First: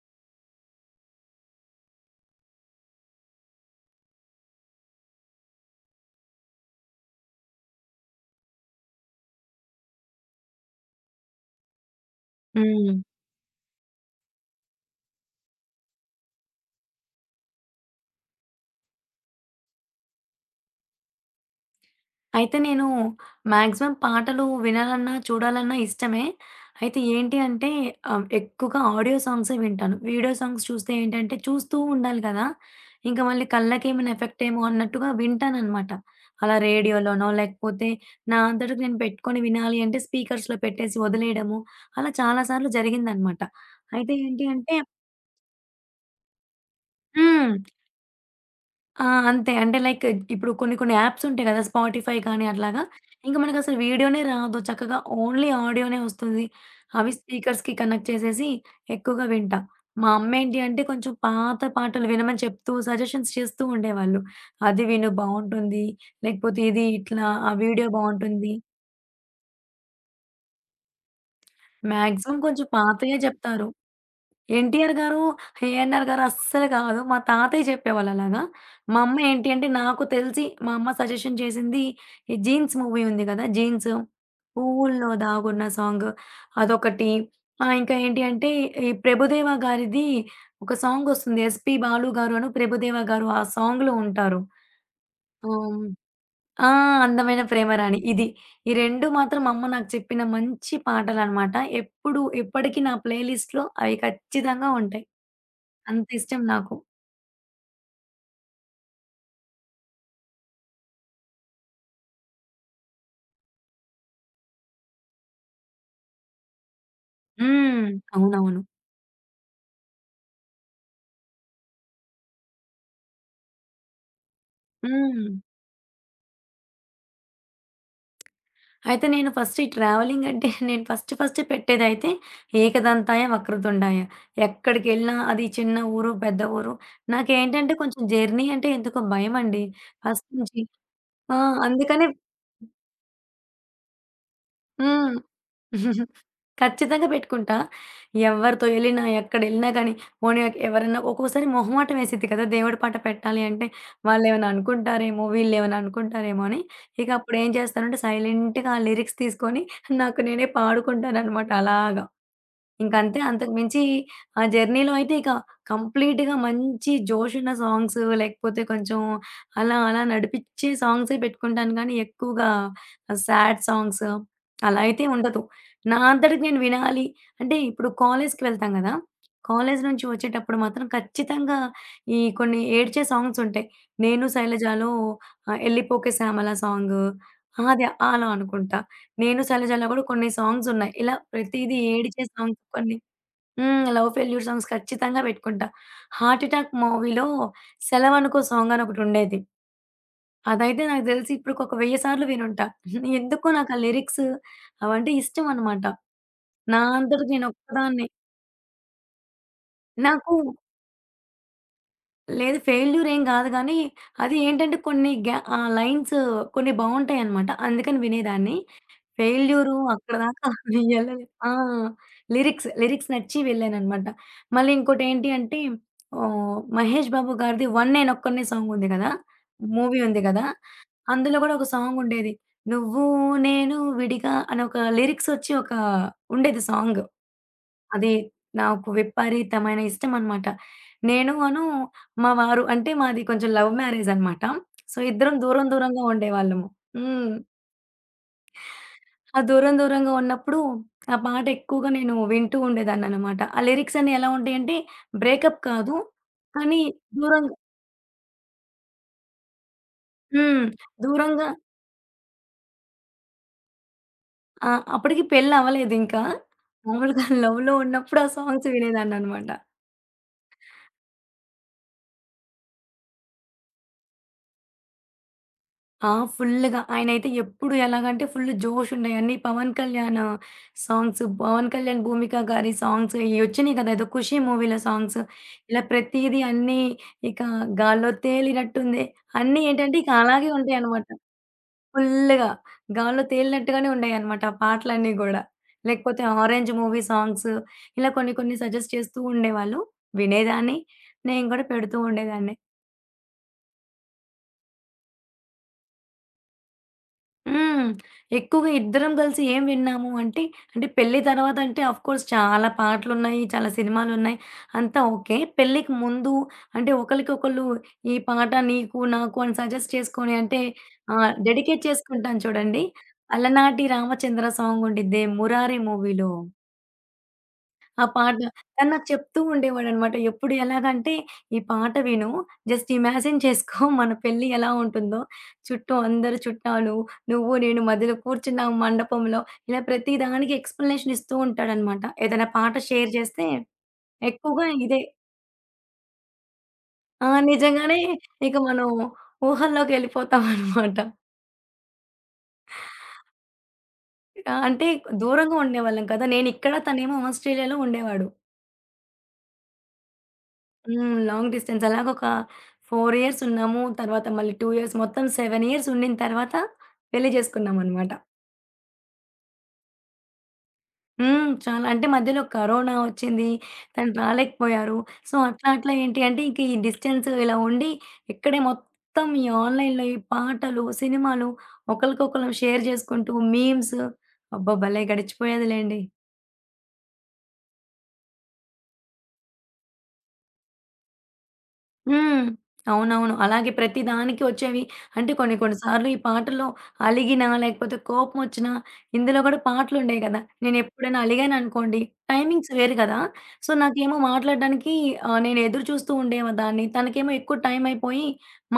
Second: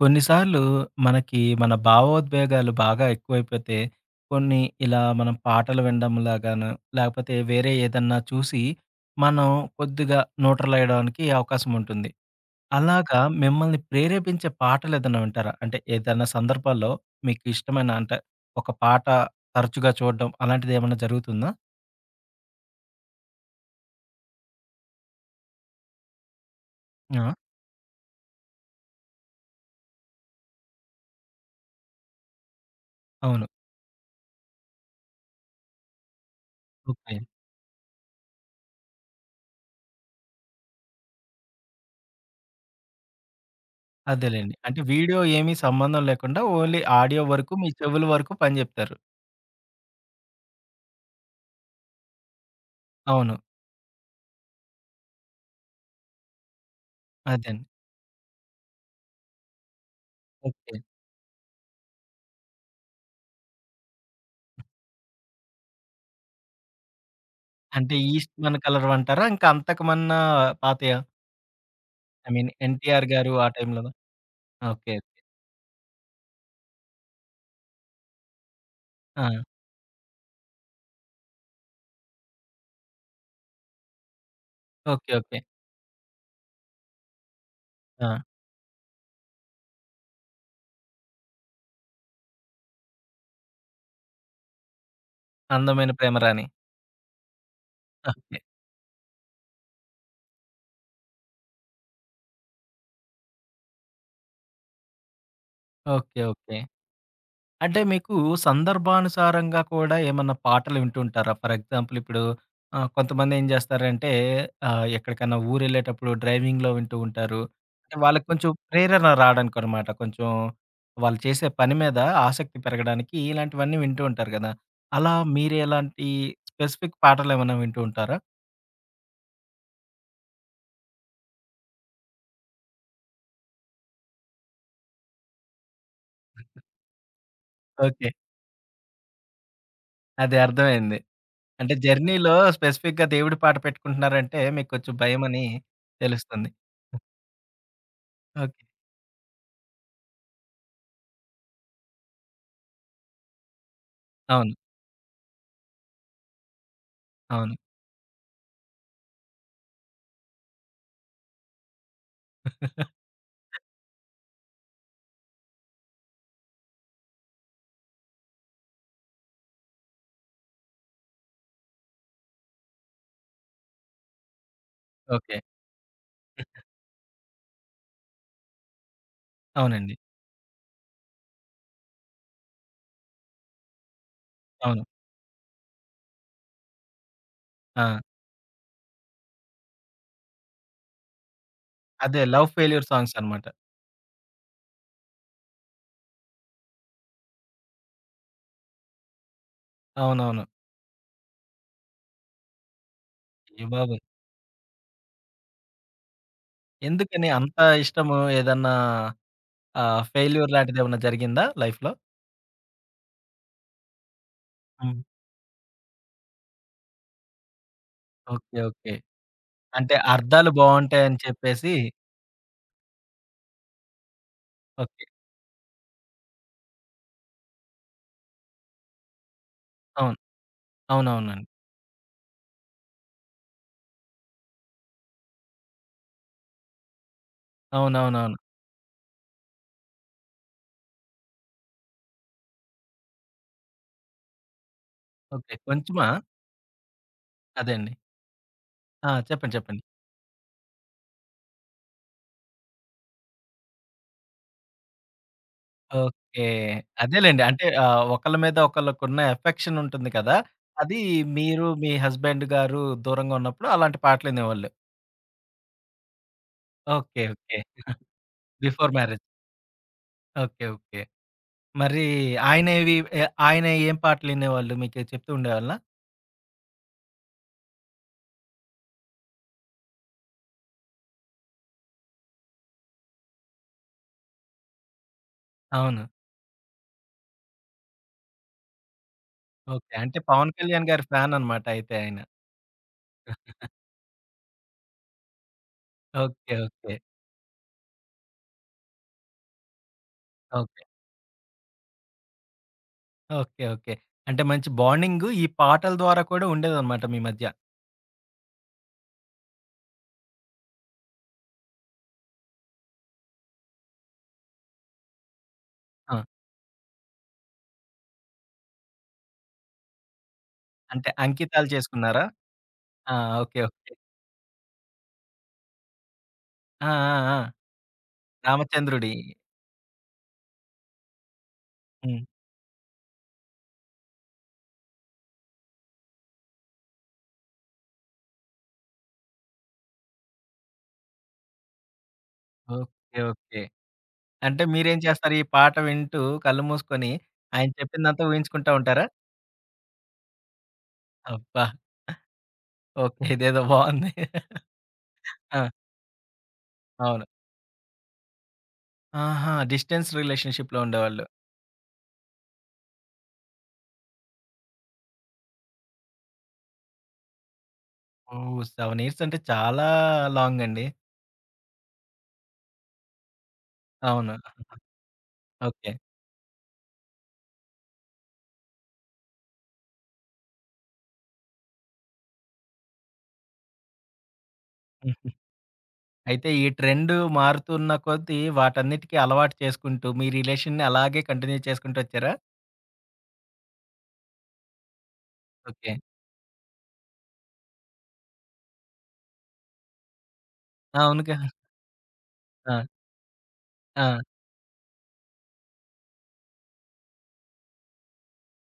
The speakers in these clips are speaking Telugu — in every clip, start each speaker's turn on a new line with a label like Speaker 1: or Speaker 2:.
Speaker 1: కొన్నిసార్లు మనకి మన భావోద్వేగాలు బాగా ఎక్కువైపోతే, కొన్ని ఇలా మనం పాటలు వినడం లాగాను, లేకపోతే వేరే ఏదన్నా చూసి, మనం కొద్దిగా న్యూట్రల్ అయ్యడానికి అవకాశం ఉంటుంది.
Speaker 2: హ్మ్.
Speaker 1: అలాగా మిమ్మల్ని ప్రేరేపించే పాటలేదన్నా వింటారా? అంటే ఏదైనా సందర్భాల్లో మీకు ఇష్టమైన అంటే, ఒక పాట తరచుగా చూడడం అలాంటిదేమన్నా జరుగుతుందా?
Speaker 2: అయితే నేను మాక్సిమం పాటలు వినాలన్నా, చూడాలన్నా ఇష్టమే. అయితే
Speaker 1: ఆ!
Speaker 2: ఏంటి అంటే ఎక్కువగా ఆడియో సాంగ్సే వింటాను. వీడియో సాంగ్స్ చూస్తే ఏంటంటే చూస్తూ ఉండాలి కదా! ఇంకా మళ్ళీ
Speaker 1: అవును.
Speaker 2: కళ్ళకేమైనా ఎఫెక్ట్ ఏమో అన్నట్టుగా వింటాననమాట. అలా
Speaker 1: ఓకే.
Speaker 2: రేడియోలోనో లేకపోతే నా అంతటికి నేను పెట్టుకొని వినాలి అంటే స్పీకర్స్‌లో పెట్టేసి వదిలేయడము అలా చాలా సార్లు జరిగిందనమాట. అయితే ఏంటి
Speaker 1: అదేలెండి.
Speaker 2: అంటే
Speaker 1: అంటే వీడియో ఏమీ సంబంధం లేకుండా ఓన్లీ ఆడియో వరకు
Speaker 2: హ్మ్.
Speaker 1: మీ చెవుల వరకు పని జెప్తారు.
Speaker 2: ఆ! అంతే. అంటే లైక్ ఇప్పుడు కొన్ని కొన్ని యాప్స్ ఉంటాయి కదా! స్పాటిఫై కానీ అట్లాగా.
Speaker 1: అవును.
Speaker 2: ఇంక మనకసలు వీడియోనే రాదు. చక్కగా ఓన్లీ ఆడియోనే వస్తుంది. అవి
Speaker 1: అదండి.
Speaker 2: స్పీకర్స్‌కి కనెక్ట్ చేసేసి ఎక్కువగా వింటా. మా అమ్మేంటి
Speaker 1: ఓకే.
Speaker 2: అంటే కొంచెం పాత పాటలు వినమని చెప్తూ సజెషన్స్ చేస్తూ ఉండేవాళ్ళు. అది విను బావుంటుంది. లేకపోతే ఇది ఇట్లా ఆ వీడియో
Speaker 1: అంటే ఈస్ట్
Speaker 2: బావుంటుంది.
Speaker 1: మన కలర్వంటారా? ఇంకా అంతకుమన్నా పాతయా? ఐ
Speaker 2: మాక్సిమం
Speaker 1: మీన్
Speaker 2: కొంచెం
Speaker 1: 'ఎన్టీఆర్'
Speaker 2: పాతయే
Speaker 1: గారు ఆ
Speaker 2: చెప్తారు.
Speaker 1: టైంలోనా?
Speaker 2: ఎన్టీఆర్
Speaker 1: ఓకే.
Speaker 2: గారు,
Speaker 1: ఓకే.
Speaker 2: ఏఎన్నార్ గారు అస్సలు కాదు. మా తాతయ్య చెప్పేవాళ్ళు అలాగా. మా అమ్మ
Speaker 1: ఆ!
Speaker 2: ఏంటి అంటే నాకు తెలిసి మా అమ్మ సజెషన్ చేసింది ఈ 'జీన్స్' మూవీ ఉంది కదా! 'జీన్స్', 'పువ్వుల్లో
Speaker 1: ఓకే. ఓకే.
Speaker 2: దాగున్న' సాంగ్ అదొకటి. ఇంకా
Speaker 1: ఆ!
Speaker 2: ఏంటి అంటే ఈ ప్రభుదేవా గారిది ఒక సాంగ్ వస్తుంది. 'ఎస్‌పి బాలు' గారును, ప్రభుదేవా గారు ఆ సాంగ్‌లో ఉంటారు. హ్మ్.
Speaker 1: 'అందమైన ప్రేమరాణి.'
Speaker 2: ఆ! 'అందమైన ప్రేమరాణి' ఇది.
Speaker 1: ఓకే.
Speaker 2: ఈ 2 మాత్రం మా అమ్మ నాకు చెప్పిన మంచి పాటలనమాట. ఎప్పుడు, ఎప్పటికి నా ప్లేలిస్ట్‌లో అవి ఖచ్చితంగా ఉంటాయి. అంత
Speaker 1: ఓకే.
Speaker 2: ఇష్టం
Speaker 1: ఓకే.
Speaker 2: నాకు.
Speaker 1: అంటే మీకు సందర్భానుసారంగా కూడా ఏమన్నా పాటలు వింటుంటారా? ఫర్ ఎగ్జాంపుల్ ఇప్పుడు కొంతమంది ఏం చేస్తారంటే ఎక్కడికన్నా ఊరెళ్ళేటప్పుడు డ్రైవింగ్‌లో వింటూ ఉంటారు.
Speaker 2: హ్మ్.
Speaker 1: అంటే వాళ్ళకి కొంచెం
Speaker 2: అవునవును.
Speaker 1: ప్రేరణ రాడానికనమాట. కొంచెం వాళ్ళు చేసే పని మీద ఆసక్తి పెరగడానికి ఇలాంటివన్నీ వింటూ ఉంటారు కదా! అలా
Speaker 2: హ్మ్.
Speaker 1: మీరు ఎలాంటి స్పెసిఫిక్ పాటలేమన్నా వింటూ ఉంటారా?
Speaker 2: అయితే నేను ఫస్ట్ ఈ ట్రావెలింగ్ అంటే నేను ఫస్ట్ ఫస్ట్ పెట్టేదైతే 'ఏకదంతాయ వక్రతుండాయ.' ఎక్కడికెళ్ళినా అది చిన్న ఊరు, పెద్ద ఊరు నాకేంటంటే కొంచెం
Speaker 1: ఓకే.
Speaker 2: జర్నీ అంటే ఎందుకో భయమండి ఫస్ట్
Speaker 1: అదే
Speaker 2: నుంచి.
Speaker 1: అర్థమైంది.
Speaker 2: ఆ!
Speaker 1: అంటే
Speaker 2: అందుకనే
Speaker 1: జర్నీలో స్పెసిఫిక్‌గా దేవుడి పాట పెట్టుకుంటున్నారంటే మీకు కొంచెం
Speaker 2: హ్మ్.
Speaker 1: భయమని తెలుస్తుంది.
Speaker 2: ఖచ్చితంగా పెట్టుకుంటా.
Speaker 1: ఓకే.
Speaker 2: ఎవరితో ఎళ్ళినా, ఎక్కడెళ్ళినా గానీ, పోనీ ఎవరైనా ఒక్కోసారి మొహమాటం వేసిద్ది కదా! దేవుడి పాట పెట్టాలి అంటే, వాళ్ళేమైనా
Speaker 1: అవును.
Speaker 2: అనుకుంటారేమో, వీళ్ళేమైనా అనుకుంటారేమో అని, ఇక అప్పుడేం
Speaker 1: అవును.
Speaker 2: చేస్తానంటే, సైలెంట్‌గా ఆ లిరిక్స్ తీసుకొని, నాకు నేనే పాడుకుంటాననమాట అలాగా. ఇంకంతే. అంతకు మించి ఆ జర్నీలో అయితే ఇక కంప్లీట్‌గా మంచి జోషున్న సాంగ్స్ లేకపోతే కొంచెం అలా అలా నడిపిచ్చే సాంగ్సే పెట్టుకుంటాను గానీ, ఎక్కువగా సాడ్ సాంగ్స్ అలా అయితే
Speaker 1: ఓకే.
Speaker 2: ఉండదు. నా అంతటికి నేను వినాలి అంటే ఇప్పుడు కాలేజ్‌కి వెళ్తాం గదా! కాలేజ్
Speaker 1: అవునండి.
Speaker 2: నుంచి వచ్చేటప్పుడు మాత్రం ఖచ్చితంగా ఈ కొన్ని ఏడ్చే సాంగ్స్ ఉంటాయి. 'నేను
Speaker 1: అవును.
Speaker 2: శైలజాలో' 'ఎల్లిపోకే శ్యామల' సాంగు.
Speaker 1: ఆ!
Speaker 2: అది అలా అనుకుంటా. నేను 'శైలజలో' గూడా కొన్ని సాంగ్స్ ఉన్నాయి. ఇలా ప్రతీదీ
Speaker 1: అదే
Speaker 2: ఏడిచే
Speaker 1: లవ్
Speaker 2: సాంగ్స్
Speaker 1: ఫెయిల్యూర్
Speaker 2: కొన్ని
Speaker 1: సాంగ్స్ అన్నమాట.
Speaker 2: లవ్ ఫెయిల్యూర్ సాంగ్స్ ఖచ్చితంగా పెట్టుకుంటా. 'హార్ట్ అటాక్' మూవీలో 'సెలవనుకో' సాంగ్ అని ఒకటుండేది.
Speaker 1: అవునవును.
Speaker 2: అదైతే నాకు దెలిసి ఇప్పటికొక 1000 సార్లు వినుంటా. ఎందుకో
Speaker 1: అయ్య
Speaker 2: నాకు ఆ
Speaker 1: బాబోయ్!
Speaker 2: లిరిక్స్ అవంటే ఇష్టం అన్నమాట. నా
Speaker 1: ఎందుకని
Speaker 2: అంతటికి నేను
Speaker 1: అంత
Speaker 2: ఒక్కదాన్నే.
Speaker 1: ఇష్టము? ఏదన్నా
Speaker 2: నాకు
Speaker 1: ఫెయిల్యూర్ లాంటిదేమన్నా జరిగిందా లైఫ్‌లో?
Speaker 2: లేదు ఫెయిల్యూర్ ఏం గాదు గానీ, అది ఏంటంటే
Speaker 1: హ్మ్.
Speaker 2: కొన్ని గ్యా లైన్స్ కొన్ని బావుంటాయన్నమాట. అందుకని వినేదాన్ని.
Speaker 1: ఓకే. ఓకే.
Speaker 2: ఫెయిల్యూరు
Speaker 1: అంటే
Speaker 2: అక్కడ దాకా
Speaker 1: అర్థాలు బావుంటాయని
Speaker 2: వెళ్ళలేదు. ఆ!
Speaker 1: చెప్పేసి
Speaker 2: లిరిక్స్ నచ్చి వెళ్ళాననమాట. మళ్ళీ
Speaker 1: ఓకే.
Speaker 2: ఇంకోటేంటి అంటే 'మహేష్ బాబు' గారిది 'వన్ నేనొక్కడినే' సాంగ్ ఉంది గదా! మూవీ
Speaker 1: అవును.
Speaker 2: ఉంది గదా! అందులో
Speaker 1: అవునవునండి.
Speaker 2: గూడా ఒక సాంగ్ ఉండేది. 'నువ్వు నేను విడిగా' అని ఒక లిరిక్స్ ఒచ్చి ఒక ఉండేది సాంగ్. అది
Speaker 1: అవునవునవును.
Speaker 2: నాకు విపరీతమైన ఇష్టమనమాట. నేను అను మా వారు అంటే మాది కొంచెం లవ్ మ్యారేజనమాట. సో, ఇద్దరం
Speaker 1: ఓకే.
Speaker 2: దూరం దూరంగా
Speaker 1: కొంచెమా?
Speaker 2: ఉండేవాళ్ళము. హ్మ్.
Speaker 1: అదే అండి. ఆ!
Speaker 2: ఆ!
Speaker 1: చెప్పండి.
Speaker 2: దూరం
Speaker 1: చెప్పండి.
Speaker 2: దూరంగా ఉన్నప్పుడు ఆ పాట ఎక్కువగా నేను వింటూ ఉండేదాన్ననమాట. ఆ లిరిక్స్ అన్నీ ఎలా ఉంటాయంటే బ్రేకప్ కాదు.
Speaker 1: ఓకే.
Speaker 2: కానీ
Speaker 1: అదేలెండి.
Speaker 2: దూరంగా
Speaker 1: అంటే ఒకళ్ళ మీద ఒకళ్ళకున్న ఎఫెక్షన్ ఉంటుంది కదా!
Speaker 2: హ్మ్.
Speaker 1: అది
Speaker 2: దూరంగా
Speaker 1: మీరు మీ హస్బెండ్ గారు దూరంగా ఉన్నప్పుడు అలాంటి పాటలు వినేవాళ్ళు.
Speaker 2: ఆ! అప్పటికి పెళ్లి అవ్వలేదింకా.
Speaker 1: ఓకే.
Speaker 2: మామూలుగా
Speaker 1: ఓకే.
Speaker 2: లవ్‌లో ఉన్నప్పుడు ఆ సాంగ్స్
Speaker 1: బిఫోర్ మ్యారేజ్.
Speaker 2: వినేదాన్ననమాట.
Speaker 1: ఓకే. ఓకే. మరి ఆయనవి ఆయన ఏం పాటలు వినేవాళ్ళు? మీకు చెప్తూ ఉండేవాళ్ళా?
Speaker 2: ఆ! ఫుల్లుగా. ఆయనైతే ఎప్పుడు ఎలాగంటే ఫుల్ జోషుండే. అన్ని పవన్ కళ్యాణ్ సాంగ్స్, పవన్ కళ్యాణ్, భూమిక గారి సాంగ్స్ ఇయి ఒచ్చినియి కదా! ఏదో 'ఖుషి' మూవీలో సాంగ్స్. ఇలా
Speaker 1: అవును.
Speaker 2: ప్రతీది అన్నీ ఇక గాల్లో తేలినట్టుంది. అన్నీ
Speaker 1: ఓకే.
Speaker 2: ఏంటంటే ఇక
Speaker 1: అంటే
Speaker 2: అలాగే
Speaker 1: 'పవన్ కళ్యాణ్' గారి
Speaker 2: ఉంటాయనమాట.
Speaker 1: ఫ్యాన్ అనమాట అయితే ఆయన.
Speaker 2: ఫుల్లుగా గాల్లో తేలినట్టుగానే ఉండేయనమాట ఆ పాటలన్నీ గూడా. లేకపోతే
Speaker 1: okay.
Speaker 2: 'Orange'
Speaker 1: okay.
Speaker 2: Movie songs ఇలా కొన్ని కొన్ని సజెస్ట్ చేస్తూ ఉండేవాళ్ళు. వినేదాన్ని.
Speaker 1: ఓకే.
Speaker 2: నేను గూడా పెడుతూ ఉండేదాన్ని.
Speaker 1: ఓకే. ఓకే. అంటే మంచి బాండింగు ఈ పాటల ద్వారా కూడా ఉండేదన్నమాట మీ మధ్య.
Speaker 2: హ్మ్. ఎక్కువగా ఇద్దరం కలిసి ఏం విన్నాము అంటే, అంటే పెళ్లి తర్వాత అంటే ఆఫ్‌కోర్స్ చాలా పాటలున్నాయి, చాలా సినిమాలున్నాయి. అంతా ఓకే. పెళ్ళికి
Speaker 1: ఆ!
Speaker 2: ముందు అంటే ఒకళ్ళకొకళ్ళు ఈ పాట నీకు, నాకు అని సజెస్ట్ చేసుకొని అంటే
Speaker 1: అంటే అంకితాలు
Speaker 2: డెడికేట్
Speaker 1: చేసుకున్నారా?
Speaker 2: చేసుకుంటాం చూడండి.
Speaker 1: ఆ! ఓకే.
Speaker 2: అలనాటి
Speaker 1: ఓకే.
Speaker 2: రామచంద్ర సాంగ్ ఉండిద్ది 'మురారి' మూవీలో.
Speaker 1: ఆ! ఆ! ఆ!
Speaker 2: ఆ పాట తను నాకు
Speaker 1: 'రామచంద్రుడి.'
Speaker 2: చెప్తూ ఉండేవాడనమాట. ఎప్పుడు ఎలాగంటే, "ఈ పాట
Speaker 1: హ్మ్.
Speaker 2: విను. జస్ట్ ఇమాజిన్ చేసుకో మన పెళ్లి ఎలా ఉంటుందో. చుట్టూ అందరు చుట్టాలు, నువ్వు నేను మధ్యలో కూర్చున్నాం మండపంలో" ఇలా ప్రతి దానికి ఎక్స్‌ప్లనేషన్ ఇస్తూ ఉంటాడనమాట. ఏదైనా పాట షేర్
Speaker 1: ఓకే.
Speaker 2: చేస్తే
Speaker 1: ఓకే. అంటే
Speaker 2: ఎక్కువగా
Speaker 1: మీరేం
Speaker 2: ఇదే.
Speaker 1: చేస్తారు? ఈ పాట వింటూ కళ్ళు మూసుకొని
Speaker 2: ఆ!
Speaker 1: ఆయన
Speaker 2: నిజంగానే
Speaker 1: చెప్పిందంతా
Speaker 2: ఇక
Speaker 1: ఊహించుకుంటా
Speaker 2: మనం
Speaker 1: ఉంటారా?
Speaker 2: ఊహల్లోకెళ్ళిపోతామనమాట.
Speaker 1: అబ్బా! ఓకే. ఇదేదో బావుంది.
Speaker 2: అంటే దూరంగా
Speaker 1: ఆ!
Speaker 2: ఉండేవాళ్ళం కదా! నేనిక్కడ, తనేమో
Speaker 1: అవును.
Speaker 2: ఆస్ట్రేలియాలో ఉండేవాడు.
Speaker 1: ఆహా! డిస్టెన్స్ రిలేషన్‌షిప్‌లో
Speaker 2: హ్మ్.
Speaker 1: ఉండేవాళ్ళు.
Speaker 2: Long distance. అలాగొక 4 ఇయర్స్ ఉన్నాము. తర్వాత మళ్ళీ 2 ఇయర్స్ మొత్తం 7 ఇయర్స్ ఉండిన తర్వాత పెళ్లి చేసుకున్నామనమాట.
Speaker 1: ఓహ్! 7 ఇయర్స్ అంటే చాలా లాంగ్ అండి.
Speaker 2: హ్మ్. చాలా అంటే మధ్యలో కరోనా వచ్చింది. తను
Speaker 1: అవును.
Speaker 2: రాలేకపోయారు. సో, అట్లా
Speaker 1: ఓకే.
Speaker 2: అట్లా ఏంటి అంటే ఇంక ఈ డిస్టెన్స్ ఇలా ఉండి ఇక్కడే మొత్తం ఈ ఆన్‌లైన్‌లో ఈ పాటలు, సినిమాలు ఒకళ్ళకొకళ్ళం షేర్ చేసుకుంటూ మీమ్స్ అబ్బా! భలే
Speaker 1: హ్మ్.
Speaker 2: గడిచిపోయేదిలెండి.
Speaker 1: అయితే ఈ ట్రెండ్ మారుతున్న కొద్దీ వాటన్నిటికి అలవాటు చేసుకుంటూ మీ రిలేషన్‌ని అలాగే కంటిన్యూ చేసుకుంటూ వచ్చారా?
Speaker 2: హ్మ్. అవునవును. అలాగే ప్రతి దానికి వచ్చేవి అంటే కొన్ని కొన్ని
Speaker 1: ఓకే.
Speaker 2: సార్లు ఈ పాటల్లో అలిగినా, లేకపోతే కోపమొచ్చినా ఇందులో కూడా పాటలుండేయి కదా!
Speaker 1: ఆ!
Speaker 2: నేనెప్పుడైనా
Speaker 1: అవునుగా.
Speaker 2: అలిగాననుకోండి, టైమింగ్స్
Speaker 1: ఆ!
Speaker 2: వేరు కదా! సో,
Speaker 1: ఆ!
Speaker 2: నాకేమో మాట్లాడడానికి నేను ఎదురు చూస్తూ ఉండేదాన్ని. తనకేమో ఎక్కువ టైం అయిపోయి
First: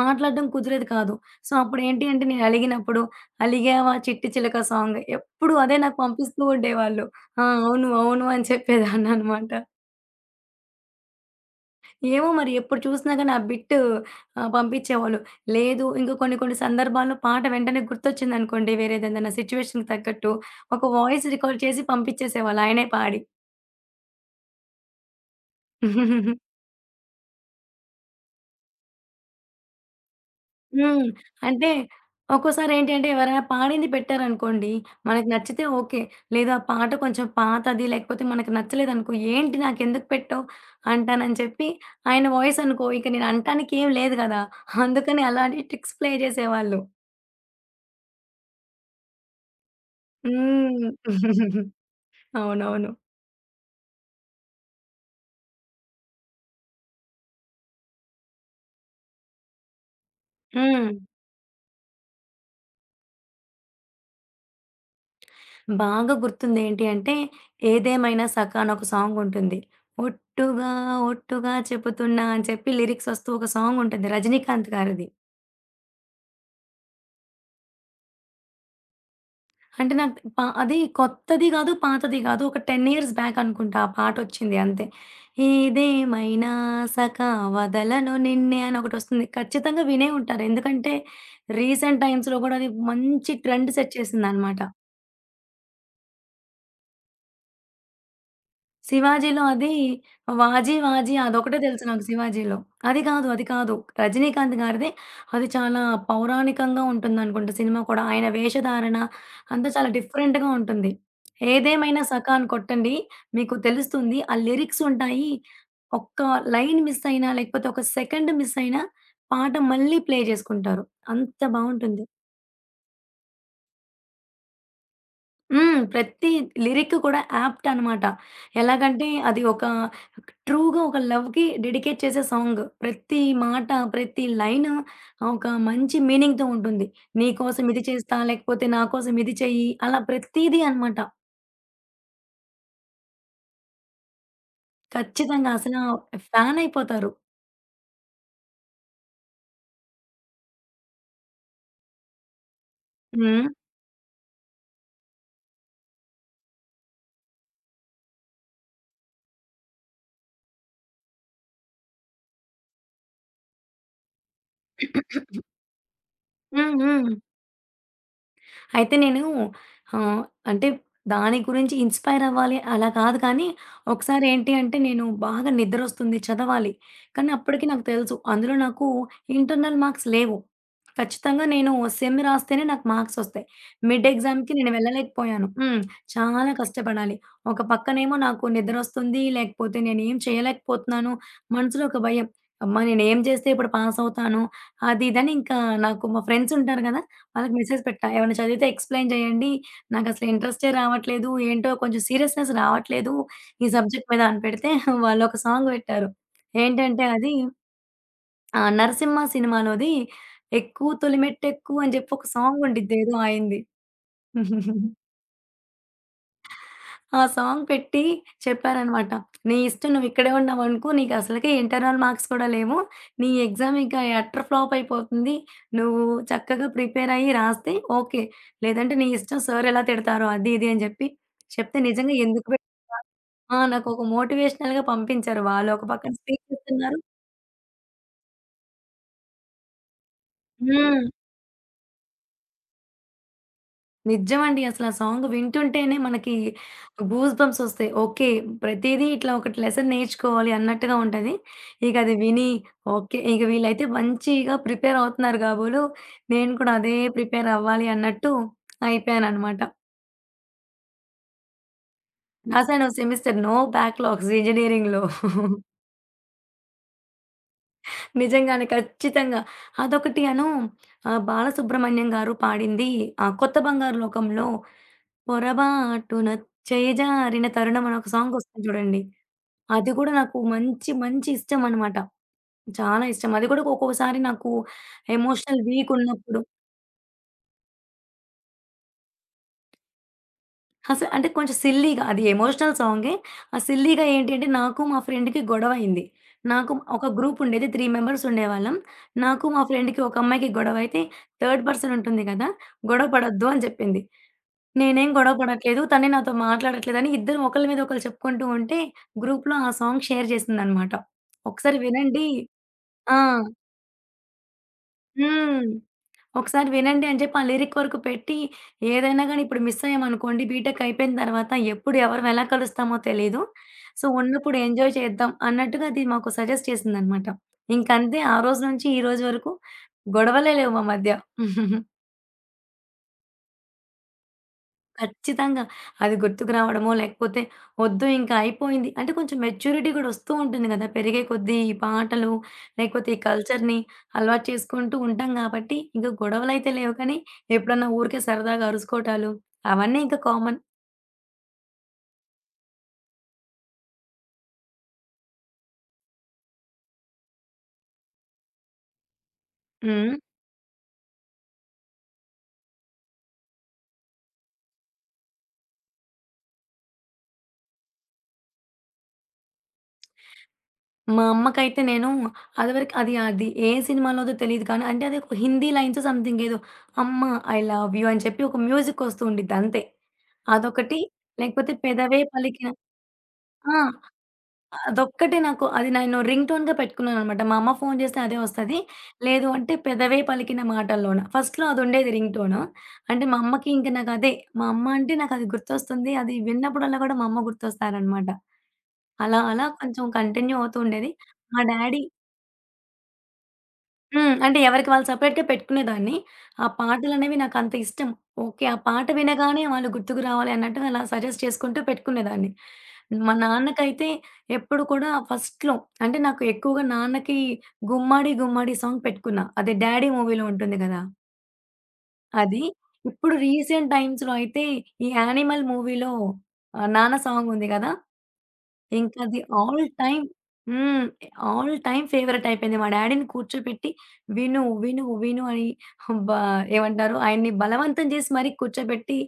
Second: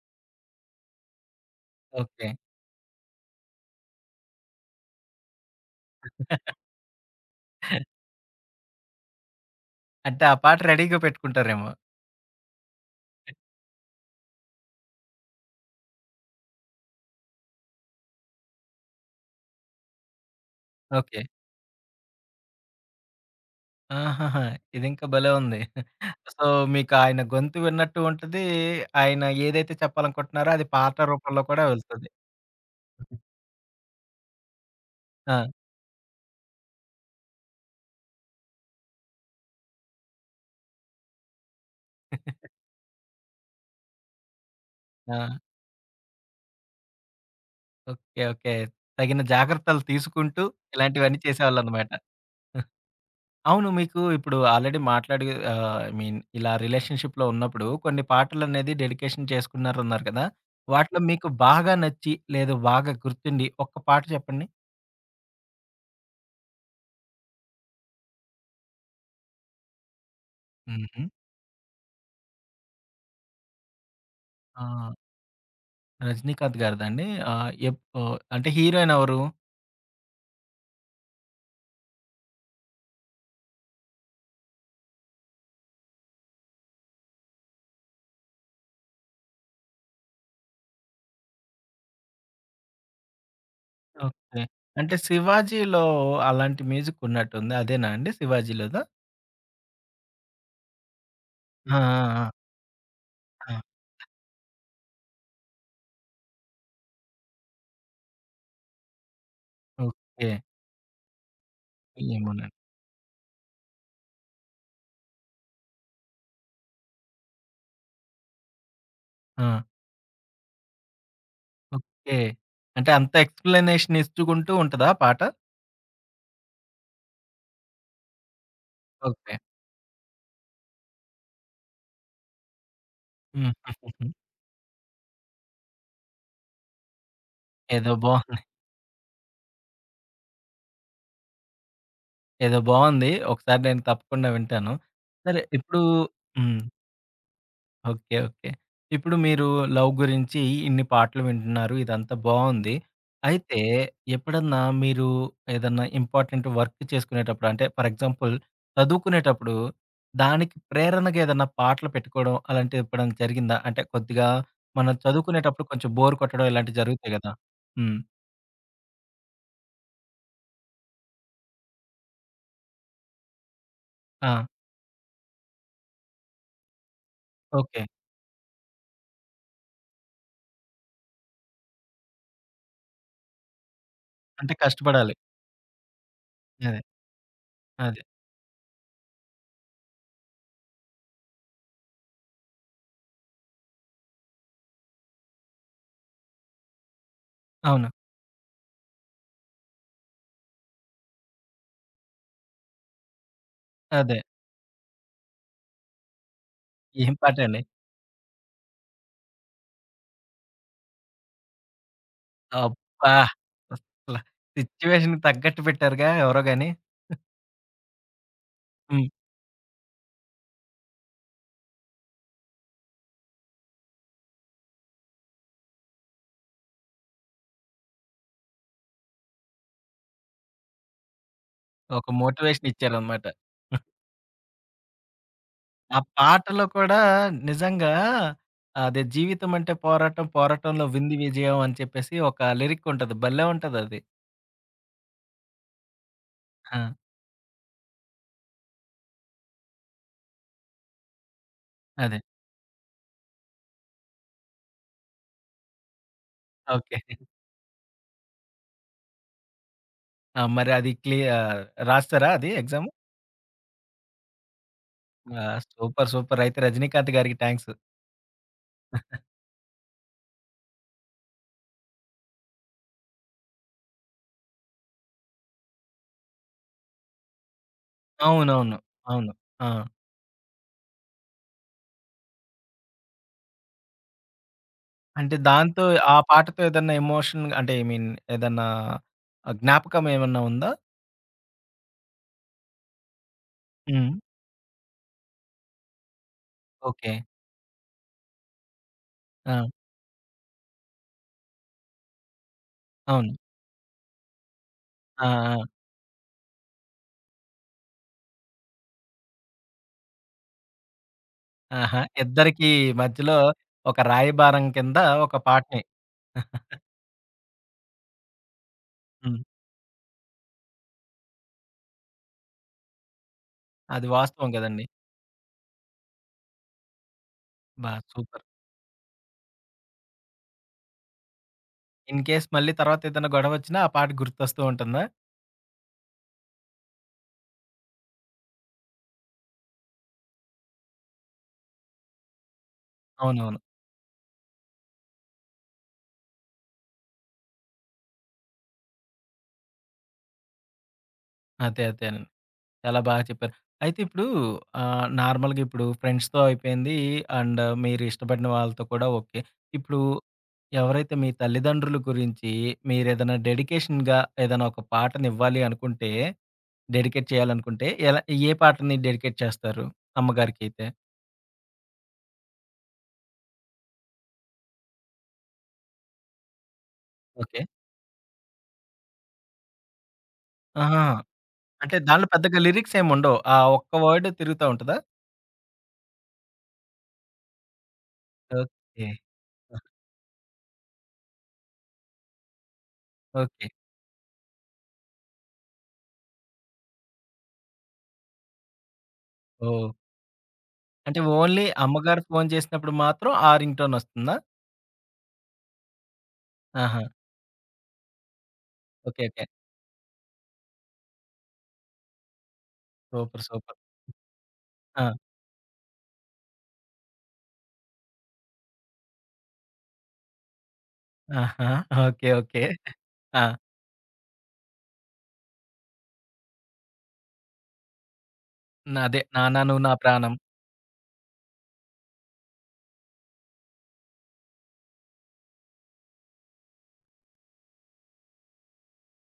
Speaker 2: మాట్లాడడం కుదిరేది కాదు. సో, అప్పుడేంటి అంటే
Speaker 1: ఓకే.
Speaker 2: నేను అలిగినప్పుడు 'అలిగావా చిట్టి చిలక' సాంగ్ ఎప్పుడు అదే నాకు పంపిస్తూ ఉండేవాళ్ళు. ఆ! అవును. అవును అని చెప్పేదాన్ననమాట.
Speaker 1: అంటే ఆ పాట రెడీగా పెట్టుకుంటారేమో.
Speaker 2: ఏమో మరి ఎప్పుడు చూసినా గాని ఆ బిట్టు పంపించేవాళ్ళు. లేదు ఇంకా కొన్ని కొన్ని సందర్భాల్లో పాట వెంటనే గుర్తొచ్చిందనుకోండి వేరేదేదైనా సిట్యుయేషన్‌కి తగ్గట్టు ఒక
Speaker 1: ఓకే.
Speaker 2: వాయిస్ రికార్డ్ చేసి పంపించేసేవాళ్ళు ఆయనే పాడి.
Speaker 1: ఆహాహా! ఇదింకా భలే ఉంది. సో, మీకు ఆయన గొంతు విన్నట్టు ఉంటది. ఆయన ఏదైతే చెప్పాలనుకుంటున్నారో అది పాట
Speaker 2: హ్మ్.
Speaker 1: రూపంలో కూడా
Speaker 2: అంటే
Speaker 1: వెళ్తది.
Speaker 2: ఒక్కోసారేంటి అంటే ఎవరైనా పాడింది పెట్టారనుకోండి, మనకు
Speaker 1: ఆ!
Speaker 2: నచ్చితే ఓకే. లేదు ఆ పాట కొంచెం పాతది లేకపోతే మనకు నచ్చలేదనుకో, "ఏంటి నాకెందుకు పెట్టావు?" అంటానని చెప్పి ఆయన వాయిస్ అనుకో ఇక నేను అనటానికి ఏం లేదు గదా! అందుకని
Speaker 1: ఆ!
Speaker 2: అలాంటి ట్రిక్స్ ప్లే చేసేవాళ్ళు.
Speaker 1: ఓకే. ఓకే. తగిన జాగ్రత్తలు తీసుకుంటూ
Speaker 2: హ్మ్.
Speaker 1: ఇలాంటివన్నీ చేసేవాళ్ళన్నమాట.
Speaker 2: అవునవును.
Speaker 1: అవును. మీకు ఇప్పుడు ఆల్రెడీ మాట్లాడి ఐ మీన్ ఇలా రిలేషన్‌షిప్‌లో ఉన్నప్పుడు కొన్ని పాటలనేది డెడికేషన్ చేసుకున్నారన్నారు కదా!
Speaker 2: హ్మ్.
Speaker 1: వాటిలో మీకు బాగా నచ్చి, లేదు బాగా గుర్తుండి ఒక్క పాట చెప్పండి?
Speaker 2: బాగా గుర్తుందేంటి అంటే, 'ఏదేమైనా సఖా' అని ఒక సాంగుంటుంది. ఒట్టుగా
Speaker 1: హుహు.
Speaker 2: ఒట్టుగా చెబుతున్నా అని చెప్పి లిరిక్స్ వస్తూ ఒక సాంగుంటుంది
Speaker 1: ఆ!
Speaker 2: 'రజనీకాంత్' గారిది.
Speaker 1: 'రజనీకాంత్' గారిదా అండి? ఆహ్, ఎప్ ఓహ్! అంటే హీరోయిన్ ఎవరు?
Speaker 2: అంటే నాకు ప అది కొత్తది గాదు, పాతది గాదు. ఒక 10 ఇయర్స్ బ్యాక్ అనుకుంటా ఆ పాటొచ్చింది అంతే. ఏదేమైనా సఖా వదలను నిన్నే అని ఒకటొస్తుంది. ఖచ్చితంగా వినే ఉంటారు. ఎందుకంటే రీసెంట్ టైమ్స్‌లో గూడా అది మంచి ట్రెండ్ సెట్
Speaker 1: ఓకే.
Speaker 2: చేసిందనమాట.
Speaker 1: అంటే 'శివాజీలో' అలాంటి మ్యూజిక్ ఉన్నట్టుంది. అదేనా అండి 'శివాజీలోదా'?
Speaker 2: శివాజీలో అది 'వాజీ వాజీ' అదొకటే
Speaker 1: ఆ!
Speaker 2: తెలుసు నాకు
Speaker 1: ఆ!
Speaker 2: శివాజీలో. అది కాదు, అది
Speaker 1: ఆ! ఆ!
Speaker 2: కాదు. రజనీకాంత్ గారిదే. అది చాలా పౌరాణికంగా ఉంటుందనుకుంటా సినిమా కూడా. ఆయన వేషధారణ అంతా చాలా
Speaker 1: ఓకే.
Speaker 2: డిఫరెంట్‌గా ఉంటుంది. ఏదేమైనా 'సఖా' అని
Speaker 1: ఏమోనండి.
Speaker 2: కొట్టండి. మీకు తెలుస్తుంది. ఆ లిరిక్స్ ఉంటాయి. ఒక్క లైన్ మిస్ అయినా, లేకపోతే ఒక సెకండ్ మిస్ అయినా
Speaker 1: ఆ!
Speaker 2: పాట మళ్ళీ ప్లే జేసుకుంటారు. అంత బావుంటుంది.
Speaker 1: ఓకే. అంటే అంత ఎక్స్‌ప్లనేషన్ ఇచ్చుకుంటూ ఉంటదా పాట?
Speaker 2: హ్మ్. ప్రతి లిరిక్ కూడా యాప్ట్ అనమాట. ఎలాగంటే
Speaker 1: ఓకే.
Speaker 2: అది ఒక ట్రూగా ఒక లవ్‌కి డెడికేట్ చేసే సాంగ్. ప్రతి
Speaker 1: హ్మ్.
Speaker 2: మాట, ప్రతి లైను ఒక మంచి మీనింగ్‌తో ఉంటుంది. నీ కోసం ఇది
Speaker 1: ఏదో
Speaker 2: చేస్తా,
Speaker 1: బావుంది.
Speaker 2: లేకపోతే నా కోసం ఇది చెయ్యి అలా ప్రతీదీ అనమాట.
Speaker 1: ఏదో బావుంది. ఒకసారి నేను తప్పకుండా వింటాను. సరే
Speaker 2: ఖచ్చితంగా అసల
Speaker 1: ఇప్పుడు
Speaker 2: ఫ్యాన్
Speaker 1: హ్మ్.
Speaker 2: అయిపోతారు.
Speaker 1: ఓకే. ఓకే. ఇప్పుడు మీరు లవ్ గురించి ఇన్ని పాటలు వింటున్నారు. ఇదంతా బావుంది.
Speaker 2: హ్మ్.
Speaker 1: అయితే ఎప్పుడన్నా మీరు ఏదన్నా ఇంపార్టెంట్ వర్క్ చేసుకునేటప్పుడు అంటే ఫర్ ఎగ్జాంపుల్ చదువుకునేటప్పుడు దానికి ప్రేరణగా ఏదన్నా పాటలు పెట్టుకోవడం అలాంటిది ఎప్పుడన్నా జరిగిందా? అంటే కొద్దిగా మనం చదువుకునేటప్పుడు కొంచెం బోర్ కొట్టడం
Speaker 2: హ్మ్.
Speaker 1: ఇలాంటివి జరుగుతాయి
Speaker 2: హ్మ్.
Speaker 1: గదా! హ్మ్.
Speaker 2: అయితే నేను ఆహ్, అంటే దాని గురించి ఇన్‌స్పైర్ అవ్వాలి అలా కాదు కానీ, ఒకసారి
Speaker 1: ఆ!
Speaker 2: ఏంటి అంటే నేను బాగా నిద్రొస్తుంది చదవాలి. కానీ అప్పటికి
Speaker 1: ఓకే.
Speaker 2: నాకు తెలుసు అందులో నాకు ఇంటర్నల్ మార్క్స్ లేవు. ఖచ్చితంగా నేను సెమ్ రాస్తేనే నాకు మార్క్స్ ఒస్తాయి. మిడ్ ఎగ్జామ్‌కి
Speaker 1: అంటే
Speaker 2: నేను
Speaker 1: కష్టపడాలి.
Speaker 2: వెళ్ళలేకపోయాను. హ్మ్. చాలా
Speaker 1: అదే.
Speaker 2: కష్టపడాలి. ఒక
Speaker 1: అదే.
Speaker 2: పక్కనేమో నాకు నిద్రొస్తుంది, లేకపోతే నేనేం చేయలేకపోతున్నాను. మనసులో ఒక భయం. అమ్మా! నేనేం చేస్తే ఇప్పుడు పాస్ అవుతాను. అది ఇదని ఇంకా నాకు మా ఫ్రెండ్స్ ఉంటారు గదా! వాళ్ళకి మెసేజ్
Speaker 1: అవును.
Speaker 2: పెట్టా. ఏమన్నా చదివితే ఎక్స్‌ప్లెయిన్ చేయండి. నాకసలు ఇంట్రెస్టే రావట్లేదు. ఏంటో కొంచెం సీరియస్‌నెస్ రావట్లేదు ఈ సబ్జెక్ట్
Speaker 1: అదే.
Speaker 2: మీద అని పెడితే వాళ్ళొక సాంగ్ పెట్టారు. ఏంటంటే
Speaker 1: ఏం
Speaker 2: అది
Speaker 1: పాటండి?
Speaker 2: 'నరసింహ' సినిమాలోది 'ఎక్కు తొలిమెట్టెక్కు' అని చెప్పి ఒక సాంగ్ ఉండిద్ది
Speaker 1: అబ్బా!
Speaker 2: ఏదో ఆయనది.
Speaker 1: అసల సిట్యుయేషన్‌కి తగ్గట్టు పెట్టారుగా ఎవరో గాని.
Speaker 2: ఆ సాంగ్ పెట్టి
Speaker 1: హ్మ్.
Speaker 2: చెప్పారనమాట. "నీ ఇష్టం నువ్విక్కడే ఉన్నావనుకో. నీకసలకే ఇంటర్నల్ మార్క్స్ కూడా లేవు. నీ ఎగ్జామ్ ఇక ఎటర్ ఫ్లాప్ అయిపోతుంది. నువ్వు చక్కగా ప్రిపేరయ్యి రాస్తే ఓకే. లేదంటే నీ ఇష్టం సార్ ఎలా తిడతారో అది, ఇది" అని చెప్పి చెప్తే
Speaker 1: ఒక
Speaker 2: నిజంగా ఎందుకు పెట్టారా
Speaker 1: మోటివేషన్ ఇచ్చారనమాట.
Speaker 2: ఆ! నాకొక మోటివేషనల్‌గా పంపించారు. వాళ్ళొక
Speaker 1: ఆ
Speaker 2: పక్కన స్పీచ్
Speaker 1: పాటలో కూడా
Speaker 2: ఇస్తున్నారు
Speaker 1: నిజంగా అదే జీవితం అంటే పోరాటం, పోరాటంలో
Speaker 2: హ్మ్.
Speaker 1: విందు విజయం అని చెప్పేసి ఒక లిరిక్ ఉంటది. భలే ఉంటదది.
Speaker 2: నిజమండి. అసలా సాంగ్ వింటుంటేనే మనకి
Speaker 1: ఆ!
Speaker 2: గూస్ బంప్స్ ఒస్తాయి. ఓకే. ప్రతీదీ ఇట్లా ఒకటి లెసన్ నేర్చుకోవాలి అన్నట్టుగా ఉంటది. ఇక అది
Speaker 1: అదే.
Speaker 2: విని ఓకే. ఇక వీళ్ళైతే మంచిగా ప్రిపేర్ అవుతున్నారు కాబోలు. నేను కూడా అదే
Speaker 1: ఓకే.
Speaker 2: ప్రిపేర్ అవ్వాలి అన్నట్టు అయిపోయాననమాట.
Speaker 1: ఆ! మరి అది రాసారా అది
Speaker 2: రాసాను
Speaker 1: ఎగ్జామ్?
Speaker 2: సెమిస్టర్ నో బ్యాక్‌లాగ్స్ ఇంజినీరింగ్‌లో.
Speaker 1: ఆ! సూపర్. సూపర్. అయితే 'రజనీకాంత్' గారికి థాంక్స్.
Speaker 2: నిజంగానే. ఖచ్చితంగా. అదొకటి అను బాలసుబ్రహ్మణ్యం గారు పాడింది 'కొత్త బంగారు లోకంలో' పొరబాటున చేజారిన తరుణం అని ఒక సాంగొస్తుంది
Speaker 1: అవునవును.
Speaker 2: చూడండి.
Speaker 1: అవును. ఆ!
Speaker 2: అది కూడా నాకు మంచి మంచి ఇష్టమనమాట. చాలా ఇష్టం. అది కూడా ఒక్కొక్కసారి నాకు
Speaker 1: అంటే
Speaker 2: ఎమోషనల్
Speaker 1: దాంతో
Speaker 2: వీక్
Speaker 1: ఆ
Speaker 2: ఉన్నప్పుడు
Speaker 1: పాటతో ఏదన్నా ఎమోషన్ అంటే ఐ మీన్ ఏదన్నా జ్ఞాపకం ఏమన్నా ఉందా?
Speaker 2: అసలు అంటే కొంచెం సిల్లీగా అది ఎమోషనల్ సాంగే. ఆ సిల్లీగా
Speaker 1: హ్మ్.
Speaker 2: ఏంటి అంటే నాకు మా ఫ్రెండ్‌కి గొడవయింది. నాకు ఒక
Speaker 1: ఓకే.
Speaker 2: గ్రూప్ ఉండేది 3 మెంబర్స్ ఉండేవాళ్ళం. నాకు మా
Speaker 1: ఆ!
Speaker 2: ఫ్రెండ్‌కి ఒక అమ్మాయికి గొడవైతే థర్డ్ పర్సన్ ఉంటుంది కదా! గొడవ
Speaker 1: అవును.
Speaker 2: పడొద్దు అని చెప్పింది. నేనేం
Speaker 1: ఆ!
Speaker 2: గొడవ
Speaker 1: ఆ!
Speaker 2: పడట్లేదు. తనే నాతో మాట్లాడట్లేదని ఇద్దరం ఒకళ్ళ మీద ఒకళ్ళు చెప్పుకుంటూ ఉంటే గ్రూప్‌లో ఆ సాంగ్ షేర్ చేసిందనమాట. ఒకసారి
Speaker 1: ఆహా!
Speaker 2: వినండి.
Speaker 1: ఇద్దరికీ
Speaker 2: ఆ!
Speaker 1: మధ్యలో ఒక రాయబారం కింద ఒక
Speaker 2: హ్మ్.
Speaker 1: పాటని.
Speaker 2: ఒకసారి వినండి అని చెప్పి ఆ లిరిక్ వరకు పెట్టి, ఏదైనా గానీ
Speaker 1: హ్మ్.
Speaker 2: ఇప్పుడు మిస్ అయ్యామనుకోండి బీటెక్ అయిపోయిన తర్వాత ఎప్పుడు ఎవరం ఎలా కలుస్తామో తెలీదు. సో,
Speaker 1: అది వాస్తవం
Speaker 2: ఉన్నప్పుడు
Speaker 1: గదండీ!
Speaker 2: ఎంజాయ్ చేద్దాం అన్నట్టుగా అది మాకు సజెస్ట్ చేసిందనమాట.
Speaker 1: బా
Speaker 2: ఇంకంతే ఆ
Speaker 1: సూపర్.
Speaker 2: రోజు నుంచి ఈ రోజు వరకు గొడవలే లేవు మా మధ్య.
Speaker 1: ఇన్ కేస్ మళ్ళీ తర్వాత ఏదైనా గొడవొచ్చినా ఆ పాట గుర్తొస్తూ ఉంటుందా?
Speaker 2: ఖచ్చితంగా. అది గుర్తుకు రావడమో, లేకపోతే వద్దు ఇంకా అయిపోయింది. అంటే కొంచెం మెచ్యూరిటీ కూడా వస్తూ ఉంటుంది గదా! పెరిగే కొద్దీ ఈ పాటలు, లేకపోతే ఈ
Speaker 1: అవునవును.
Speaker 2: కల్చర్‌ని అలవాటు చేసుకుంటూ ఉంటాం గాబట్టి, ఇంక గొడవలైతే లేవు కానీ, ఎప్పుడన్నా ఊరికే సరదాగా అరుసుకోవటాలు అవన్నీ ఇంకా కామన్.
Speaker 1: అదే అదేనండి. చాలా బాగా చెప్పారు. అయితే ఇప్పుడు నార్మల్‌గా ఇప్పుడు ఫ్రెండ్స్‌తో అయిపోయింది అండ్ మీరు ఇష్టపడిన వాళ్ళతో కూడా ఓకే. ఇప్పుడు
Speaker 2: హ్మ్.
Speaker 1: ఎవరైతే మీ తల్లిదండ్రుల గురించి మీరేదైనా డెడికేషన్‌గా ఏదైనా ఒక పాటనివ్వాలి అనుకుంటే, డెడికేట్ చేయాలనుకుంటే ఎలా ఏ పాటని డెడికేట్ చేస్తారు అమ్మగారికైతే?
Speaker 2: మా అమ్మకైతే నేను అదివరకు అది అది ఏ సినిమాలోదో తెలీదు కానీ, అంటే అది ఒక హిందీ లైన్స్ సంథింగ్ ఏదో "అమ్మ ఐ
Speaker 1: ఓకే.
Speaker 2: లవ్ యూ" అని చెప్పి ఒక మ్యూజిక్ వస్తూ ఉండిద్ది అంతే. అదొకటి.
Speaker 1: ఆహా!
Speaker 2: లేకపోతే
Speaker 1: అంటే
Speaker 2: పెదవే
Speaker 1: దాంట్లో పెద్దగా
Speaker 2: పలికిన
Speaker 1: లిరిక్స్ ఏముండవు. ఆ
Speaker 2: ఆ!
Speaker 1: ఒక్క వర్డ్ తిరుగుతా ఉంటదా?
Speaker 2: అదొక్కటే నాకు అది నేను రింగ్ టోన్‌గా పెట్టుకున్నాననమాట. మా అమ్మ ఫోను చేస్తే అదే వస్తది.
Speaker 1: ఓకే.
Speaker 2: లేదు అంటే పెదవే పలికిన మాటల్లోన. ఫస్ట్‌లో అదుండేది రింగ్ టోను. అంటే మా
Speaker 1: ఓకే.
Speaker 2: అమ్మకి ఇంక నాకదే. మా అమ్మ అంటే నాకది గుర్తొస్తుంది. అది విన్నప్పుడల్లా కూడా మా అమ్మ గుర్తొస్తారనమాట. అలా అలా
Speaker 1: ఓహ్!
Speaker 2: కొంచెం కంటిన్యూ అవుతూ ఉండేది.
Speaker 1: అంటే
Speaker 2: మా
Speaker 1: ఓన్లీ
Speaker 2: డ్యాడీ
Speaker 1: అమ్మగారు ఫోను చేసినప్పుడు మాత్రం ఆ రింగ్ టోన్
Speaker 2: హ్మ్.
Speaker 1: వస్తుందా?
Speaker 2: అంటే ఎవరికి వాళ్ళు సెపరేట్‌గా పెట్టుకునేదాన్ని. ఆ
Speaker 1: ఆహా!
Speaker 2: పాటలనేవి నాకంత ఇష్టం. ఓకే. ఆ పాట
Speaker 1: ఓకే. ఓకే.
Speaker 2: వినగానే వాళ్ళు గుర్తుకు రావాలి అన్నట్టుగా అలా సజెస్ట్ చేసుకుంటూ పెట్టుకునేదాన్ని. మా
Speaker 1: సూపర్. సూపర్.
Speaker 2: నాన్నకైతే ఎప్పుడు కూడా
Speaker 1: ఆ!
Speaker 2: ఫస్ట్‌లో అంటే నాకు ఎక్కువగా నాన్నకి 'గుమ్మడి గుమ్మడి' సాంగ్ పెట్టుకున్నా. అది 'డాడీ' మూవీలో ఉంటుంది గదా!
Speaker 1: ఆహా! ఓకే. ఓకే.
Speaker 2: అది. ఇప్పుడు
Speaker 1: ఆ!
Speaker 2: రీసెంట్ టైమ్స్‌లో అయితే ఈ 'యానిమల్' మూవీలో 'నాన్న' సాంగ్ ఉంది గదా!
Speaker 1: నా అదే
Speaker 2: ఇంకది
Speaker 1: నాన్న
Speaker 2: ఆల్
Speaker 1: నువ్వు నా
Speaker 2: టైమ్
Speaker 1: ప్రాణం
Speaker 2: హ్మ్. ఆల్ టైమ్ ఫేవరెట్ అయిపోయింది. మా డాడీని కూర్చోపెట్టి విను, విను, విను అని బా ఏమంటారు ఆయన్ని బలవంతం చేసి మరీ కూర్చోబెట్టి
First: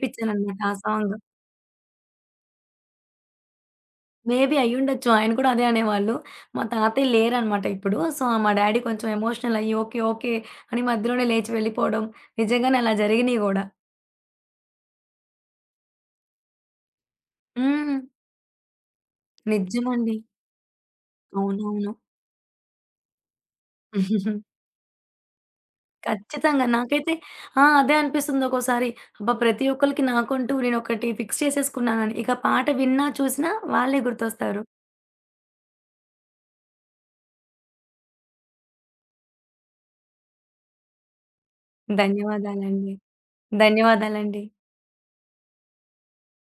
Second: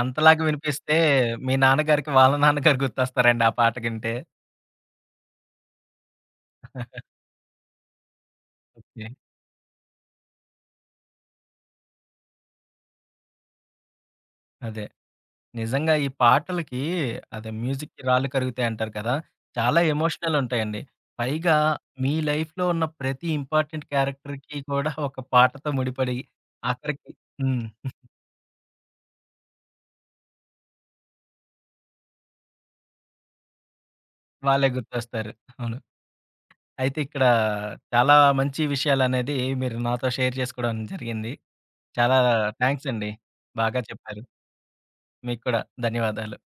Speaker 1: అంతలాగా
Speaker 2: ఆ
Speaker 1: వినిపిస్తే
Speaker 2: సాంగ్.
Speaker 1: మీ నాన్నగారికి వాళ్ళ నాన్నగారు గుర్తొస్తారండి ఆ పాట వింటే.
Speaker 2: మేబీ అయ్యుండొచ్చు. ఆయన కూడా అదే అనేవాళ్ళు. మా తాతయ్య లేరనమాట ఇప్పుడు. సో, మా డాడీ
Speaker 1: ఓకే.
Speaker 2: కొంచెం ఎమోషనల్ అయ్యి ఓకే, ఓకే అని మధ్యలోనే లేచి వెళ్ళిపోవడం. నిజంగానే అలా జరిగినియి గూడా.
Speaker 1: అదే. నిజంగా ఈ పాటలకి అదే
Speaker 2: హ్మ్.
Speaker 1: మ్యూజిక్‌కి రాళ్ళు కరుగుతాయి అంటారు కదా! చాలా
Speaker 2: నిజమండి.
Speaker 1: ఎమోషనల్ ఉంటాయండి. పైగా
Speaker 2: అవునవును.
Speaker 1: మీ లైఫ్‌లో ఉన్న ప్రతి ఇంపార్టెంట్ క్యారెక్టర్‌కి కూడా ఒక పాటతో ముడిపడి
Speaker 2: ఖచ్చితంగా.
Speaker 1: ఆఖరికి
Speaker 2: నాకైతే
Speaker 1: హ్మ్.
Speaker 2: ఆ! అదే అనిపిస్తుంది ఒక్కోసారి. అబ్బా! ప్రతి ఒక్కళ్ళకి నాకంటూ నేనొకటి ఫిక్స్ చేసేసుకున్నానని. ఇక పాట విన్నా, చూసినా వాళ్ళే గుర్తొస్తారు.
Speaker 1: వాళ్ళే గుర్తొస్తారు. అవును. అయితే ఇక్కడ చాలా మంచి విషయాలనేది మీరు నాతో షేర్ చేసుకోవడం జరిగింది. చాలా థాంక్స్
Speaker 2: ధన్యవాదాలండి.
Speaker 1: అండి. బాగా చెప్పారు.
Speaker 2: ధన్యవాదాలండి.
Speaker 1: మీకు కూడా ధన్యవాదాలు.